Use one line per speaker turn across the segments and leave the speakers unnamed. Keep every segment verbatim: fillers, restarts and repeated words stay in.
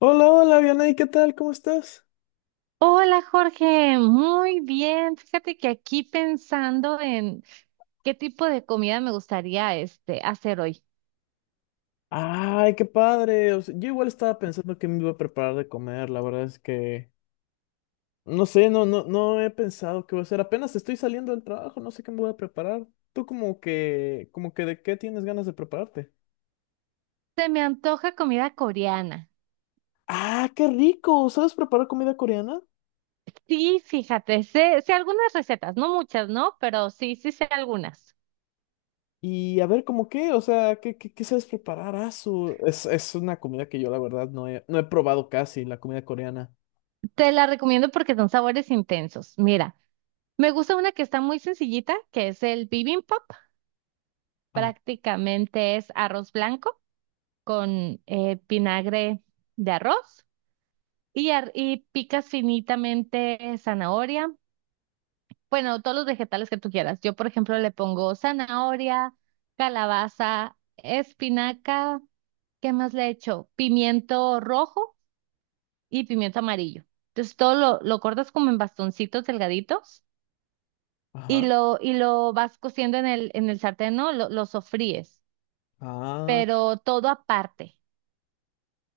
Hola, hola, Vianey, ¿qué tal? ¿Cómo estás?
Hola Jorge, muy bien. Fíjate que aquí pensando en qué tipo de comida me gustaría este hacer hoy.
Ay, qué padre. O sea, yo igual estaba pensando que me iba a preparar de comer. La verdad es que no sé, no, no, no he pensado qué voy a hacer. Apenas estoy saliendo del trabajo, no sé qué me voy a preparar. ¿Tú como que, como que de qué tienes ganas de prepararte?
Se me antoja comida coreana.
Ah, qué rico. ¿Sabes preparar comida coreana?
Sí, fíjate, sé, sé algunas recetas, no muchas, ¿no? Pero sí, sí sé algunas.
Y a ver, ¿cómo qué? O sea, ¿qué, qué, qué sabes preparar? Ah, su- Es, es una comida que yo la verdad no he, no he probado casi, la comida coreana.
Te las recomiendo porque son sabores intensos. Mira, me gusta una que está muy sencillita, que es el bibimbap.
Ah,
Prácticamente es arroz blanco con eh, vinagre de arroz. Y, ar- y picas finitamente zanahoria. Bueno, todos los vegetales que tú quieras. Yo, por ejemplo, le pongo zanahoria, calabaza, espinaca. ¿Qué más le echo? Pimiento rojo y pimiento amarillo. Entonces, todo lo, lo cortas como en bastoncitos delgaditos y
ajá.
lo, y lo vas cociendo en el, en el sartén, ¿no? Lo, lo sofríes,
Ah,
pero todo aparte.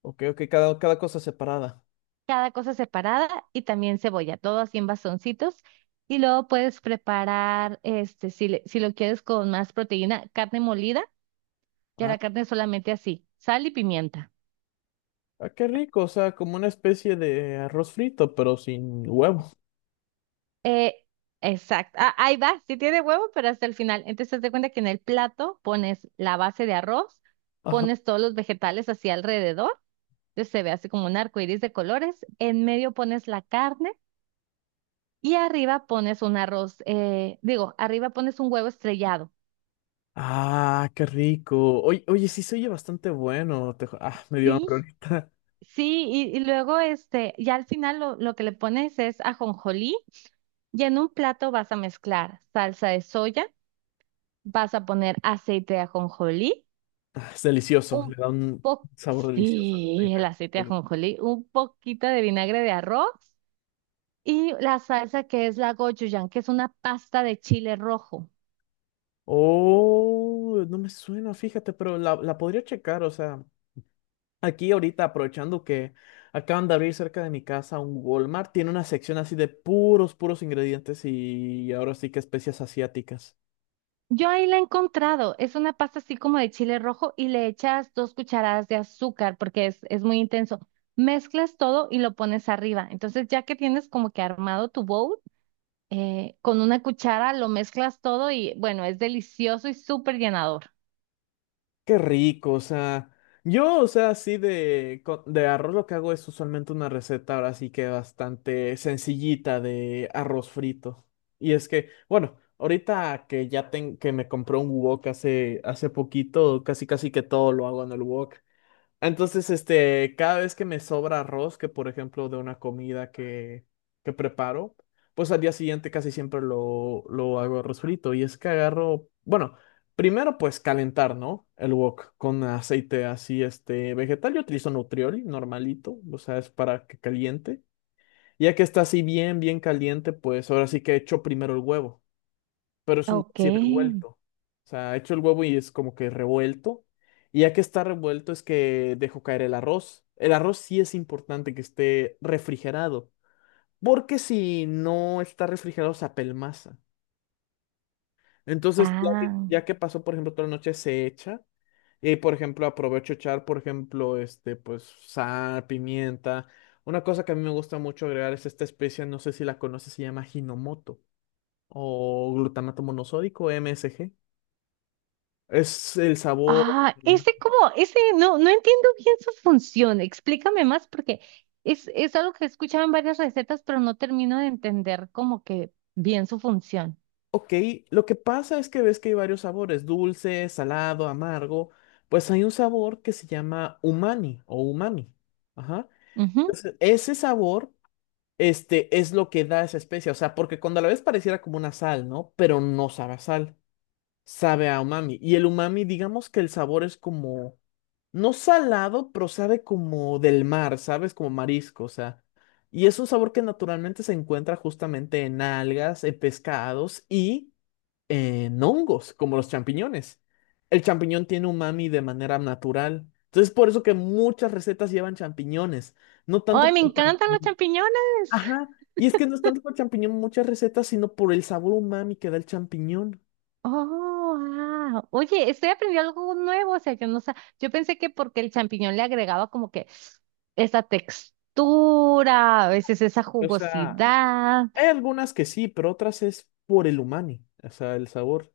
ok, ok, cada, cada cosa separada.
Cada cosa separada y también cebolla, todo así en bastoncitos. Y luego puedes preparar, este, si, le- si lo quieres con más proteína, carne molida, ya
Ah,
la carne solamente así, sal y pimienta.
ah, qué rico, o sea, como una especie de arroz frito, pero sin huevo.
Eh, exacto. Ah, ahí va, sí tiene huevo, pero hasta el final. Entonces, te cuenta que en el plato pones la base de arroz,
Ajá.
pones todos los vegetales así alrededor, entonces se ve así como un arco iris de colores, en medio pones la carne y arriba pones un arroz, eh, digo, arriba pones un huevo estrellado.
Ah, qué rico. Oye, oye, sí se oye bastante bueno. Te ju- ah, me dio
Sí,
hambre ahorita.
sí, y, y luego este, ya al final lo, lo que le pones es ajonjolí y en un plato vas a mezclar salsa de soya, vas a poner aceite de ajonjolí,
Ah, es delicioso, le
un
da un
po
sabor delicioso a la
sí, el
carne.
aceite de ajonjolí, un poquito de vinagre de arroz y la salsa que es la gochujang, que es una pasta de chile rojo.
Oh, no me suena, fíjate, pero la, la podría checar, o sea, aquí ahorita aprovechando que acaban de abrir cerca de mi casa un Walmart, tiene una sección así de puros, puros ingredientes y ahora sí que especias asiáticas.
Yo ahí la he encontrado. Es una pasta así como de chile rojo y le echas dos cucharadas de azúcar porque es, es muy intenso. Mezclas todo y lo pones arriba. Entonces, ya que tienes como que armado tu bowl, eh, con una cuchara lo mezclas todo y bueno, es delicioso y súper llenador.
Qué rico, o sea, yo, o sea, así de, co- de arroz lo que hago es usualmente una receta ahora sí que bastante sencillita de arroz frito. Y es que, bueno, ahorita que ya ten, que me compré un wok hace, hace poquito, casi casi que todo lo hago en el wok. Entonces, este, cada vez que me sobra arroz, que por ejemplo de una comida que, que preparo, pues al día siguiente casi siempre lo, lo hago arroz frito. Y es que agarro, bueno, primero pues calentar, ¿no? El wok con aceite así, este, vegetal. Yo utilizo Nutrioli, normalito, o sea, es para que caliente. Ya que está así bien, bien caliente, pues ahora sí que echo primero el huevo, pero es un huevo
Ok.
así revuelto. O sea, hecho el huevo y es como que revuelto. Y ya que está revuelto es que dejo caer el arroz. El arroz sí es importante que esté refrigerado, porque si no está refrigerado se apelmaza. Entonces, ya que,
Ah.
ya que pasó, por ejemplo, toda la noche, se echa. Y, por ejemplo, aprovecho echar, por ejemplo, este, pues, sal, pimienta. Una cosa que a mí me gusta mucho agregar es esta especia, no sé si la conoces, se llama Hinomoto o glutamato monosódico, M S G. Es el sabor.
Ah,
mm,
ese como, ese no, no entiendo bien su función. Explícame más porque es, es algo que he escuchado en varias recetas, pero no termino de entender como que bien su función.
Ok, lo que pasa es que ves que hay varios sabores, dulce, salado, amargo. Pues hay un sabor que se llama umami o umami. Ajá.
Ujú.
Entonces, ese sabor, este, es lo que da esa especia. O sea, porque cuando a la ves pareciera como una sal, ¿no? Pero no sabe a sal, sabe a umami. Y el umami, digamos que el sabor es como no salado, pero sabe como del mar, ¿sabes? Como marisco, o sea. Y es un sabor que naturalmente se encuentra justamente en algas, en pescados y en hongos, como los champiñones. El champiñón tiene umami de manera natural. Entonces, por eso que muchas recetas llevan champiñones. No tanto
Ay, me
por
encantan los
champiñón.
champiñones.
Ajá. Y es que no es tanto por champiñón muchas recetas, sino por el sabor umami que da el champiñón.
Oh, ah. Oye, estoy aprendiendo algo nuevo. O sea, yo no sé. Yo pensé que porque el champiñón le agregaba como que esa textura, a veces esa
O sea,
jugosidad.
hay algunas que sí, pero otras es por el umami, o sea, el sabor.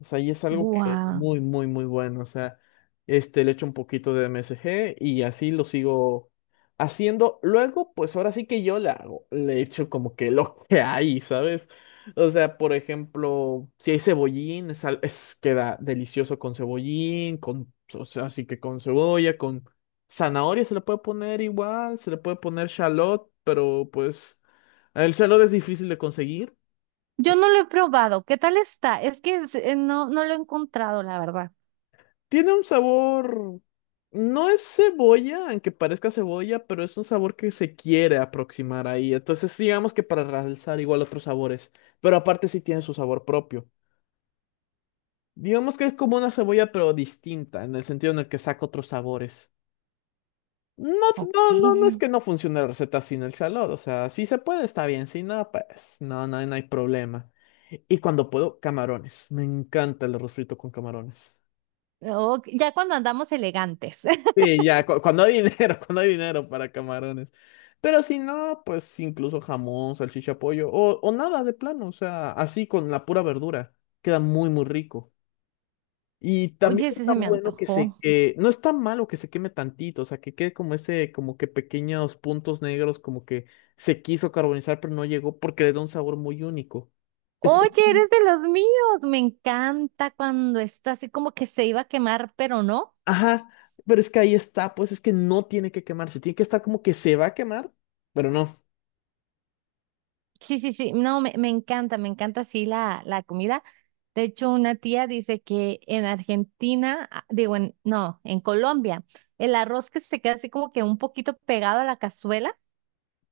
O sea, y es algo que es
Guau.
muy, muy, muy bueno. O sea, este, le echo un poquito de M S G y así lo sigo haciendo. Luego, pues ahora sí que yo le hago, le echo como que lo que hay, ¿sabes? O sea, por ejemplo, si hay cebollín, es, al- es- queda delicioso con cebollín, con, o sea, así que con cebolla, con zanahoria se le puede poner igual, se le puede poner shallot, pero pues el shallot es difícil de conseguir.
Yo no lo he probado. ¿Qué tal está? Es que es- eh, no, no lo he encontrado, la verdad.
Tiene un sabor, no es cebolla, aunque parezca cebolla, pero es un sabor que se quiere aproximar ahí. Entonces, digamos que para realzar igual otros sabores, pero aparte sí tiene su sabor propio. Digamos que es como una cebolla, pero distinta, en el sentido en el que saca otros sabores. No,
Ok.
no, no, no es que no funcione la receta sin el calor, o sea, si se puede, está bien, si no, pues no, no, no hay problema. Y cuando puedo, camarones. Me encanta el arroz frito con camarones.
Ok, ya cuando andamos elegantes.
Sí, ya, cu- cuando hay dinero, cuando hay dinero para camarones. Pero si no, pues incluso jamón, salchicha, pollo o, o nada de plano, o sea, así con la pura verdura. Queda muy, muy rico. Y también
Oye, ese
está
se me
bueno que se,
antojó.
que- no está malo que se queme tantito, o sea, que quede como ese, como que pequeños puntos negros, como que se quiso carbonizar, pero no llegó porque le da un sabor muy único. Es-
Oye, eres de los míos. Me encanta cuando está así como que se iba a quemar, pero no.
Ajá, pero es que ahí está, pues es que no tiene que quemarse, tiene que estar como que se va a quemar, pero no.
Sí, sí, sí, no, me, me encanta, me encanta así la, la comida. De hecho, una tía dice que en Argentina, ah, digo, en, no, en Colombia, el arroz que se queda así como que un poquito pegado a la cazuela,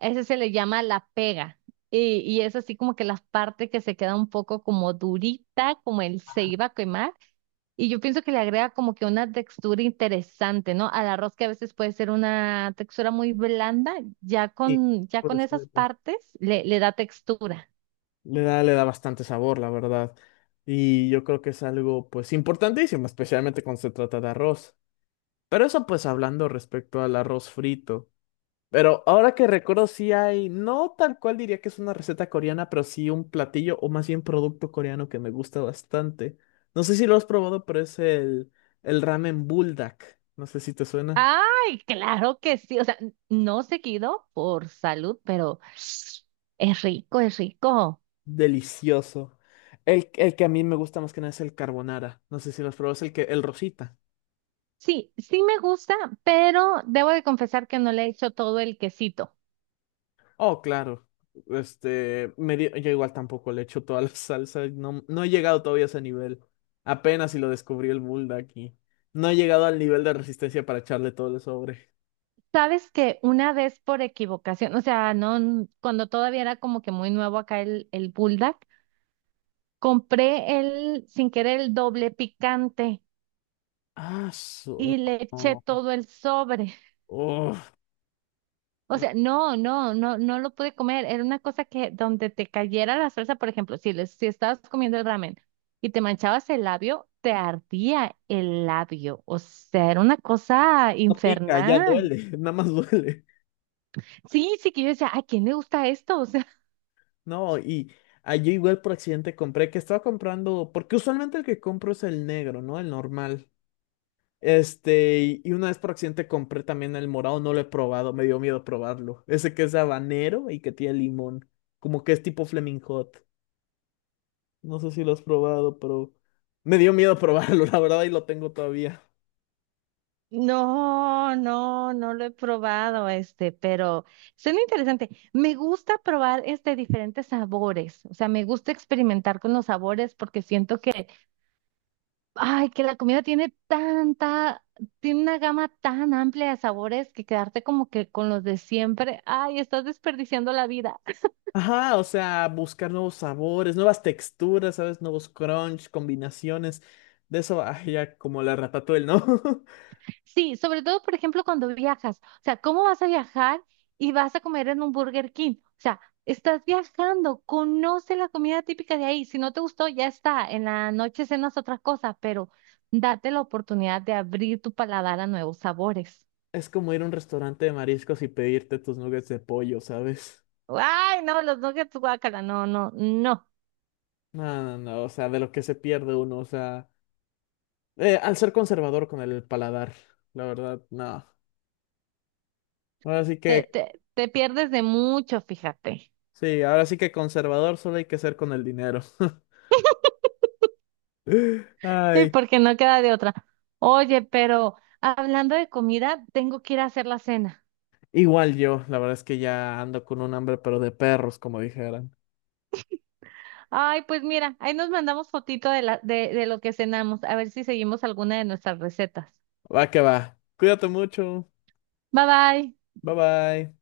a ese se le llama la pega. Y, y es así como que la parte que se queda un poco como durita, como él se iba a quemar. Y yo pienso que le agrega como que una textura interesante, ¿no? Al arroz que a veces puede ser una textura muy blanda, ya
Sí,
con, ya
puede
con esas
ser.
partes le le da textura.
Le da, le da bastante sabor, la verdad. Y yo creo que es algo, pues, importantísimo, especialmente cuando se trata de arroz. Pero eso, pues, hablando respecto al arroz frito. Pero ahora que recuerdo, sí hay, no tal cual diría que es una receta coreana, pero sí un platillo o más bien producto coreano que me gusta bastante. No sé si lo has probado, pero es el, el ramen buldak. No sé si te suena.
Ay, claro que sí. O sea, n- no seguido por salud, pero es rico, es rico.
Delicioso. El, el que a mí me gusta más que nada es el carbonara. No sé si lo has probado, es el que, el rosita.
Sí, sí me gusta, pero debo de confesar que no le he hecho todo el quesito.
Oh, claro. Este, me di- yo igual tampoco le echo toda la salsa. No, no he llegado todavía a ese nivel. Apenas si lo descubrí el Bulldog aquí. No he llegado al nivel de resistencia para echarle todo el sobre.
Sabes que una vez por equivocación, o sea, no, n- cuando todavía era como que muy nuevo acá el, el Bulldog, compré el, sin querer, el doble picante
Ah, su-
y le eché
no.
todo el sobre.
Uf,
O
no,
sea, no, no, no, no lo pude comer. Era una cosa que donde te cayera la salsa, por ejemplo, si, les, si estabas comiendo el ramen y te manchabas el labio, te ardía el labio. O sea, era una cosa
no pica, ya
infernal.
duele. Nada más duele.
Sí, sí que yo decía, ¿a quién le gusta esto? O sea,
No, y ah, yo igual por accidente compré, que estaba comprando, porque usualmente el que compro es el negro, ¿no? El normal. Este, y y una vez por accidente compré también el morado, no lo he probado, me dio miedo probarlo. Ese que es habanero y que tiene limón, como que es tipo Flaming Hot. No sé si lo has probado, pero me dio miedo probarlo, la verdad, y lo tengo todavía.
no, no, no lo he probado este, pero suena interesante. Me gusta probar este diferentes sabores. O sea, me gusta experimentar con los sabores porque siento que ay, que la comida tiene tanta, tiene una gama tan amplia de sabores que quedarte como que con los de siempre, ay, estás desperdiciando la vida.
Ajá, o sea, buscar nuevos sabores, nuevas texturas, ¿sabes? Nuevos crunch, combinaciones. De eso, ay, ya como la ratatouille, ¿no?
Sí, sobre todo, por ejemplo, cuando viajas. O sea, ¿cómo vas a viajar y vas a comer en un Burger King? O sea, estás viajando, conoce la comida típica de ahí. Si no te gustó, ya está. En la noche cenas otra cosa, pero date la oportunidad de abrir tu paladar a nuevos sabores.
Es como ir a un restaurante de mariscos y pedirte tus nuggets de pollo, ¿sabes?
Ay, no, los nuggets, guácala, no, no, no.
No, no, no, o sea, de lo que se pierde uno, o sea. Eh, al ser conservador con el paladar, la verdad, no. Ahora sí
Te,
que,
te, te pierdes de mucho, fíjate.
sí, ahora sí que conservador solo hay que ser con el dinero.
Sí,
Ay,
porque no queda de otra. Oye, pero hablando de comida, tengo que ir a hacer la cena.
igual yo, la verdad es que ya ando con un hambre, pero de perros, como dijeran.
Ay, pues mira, ahí nos mandamos fotito de la, de, de lo que cenamos, a ver si seguimos alguna de nuestras recetas.
Va que va. Cuídate mucho.
Bye bye.
Bye bye.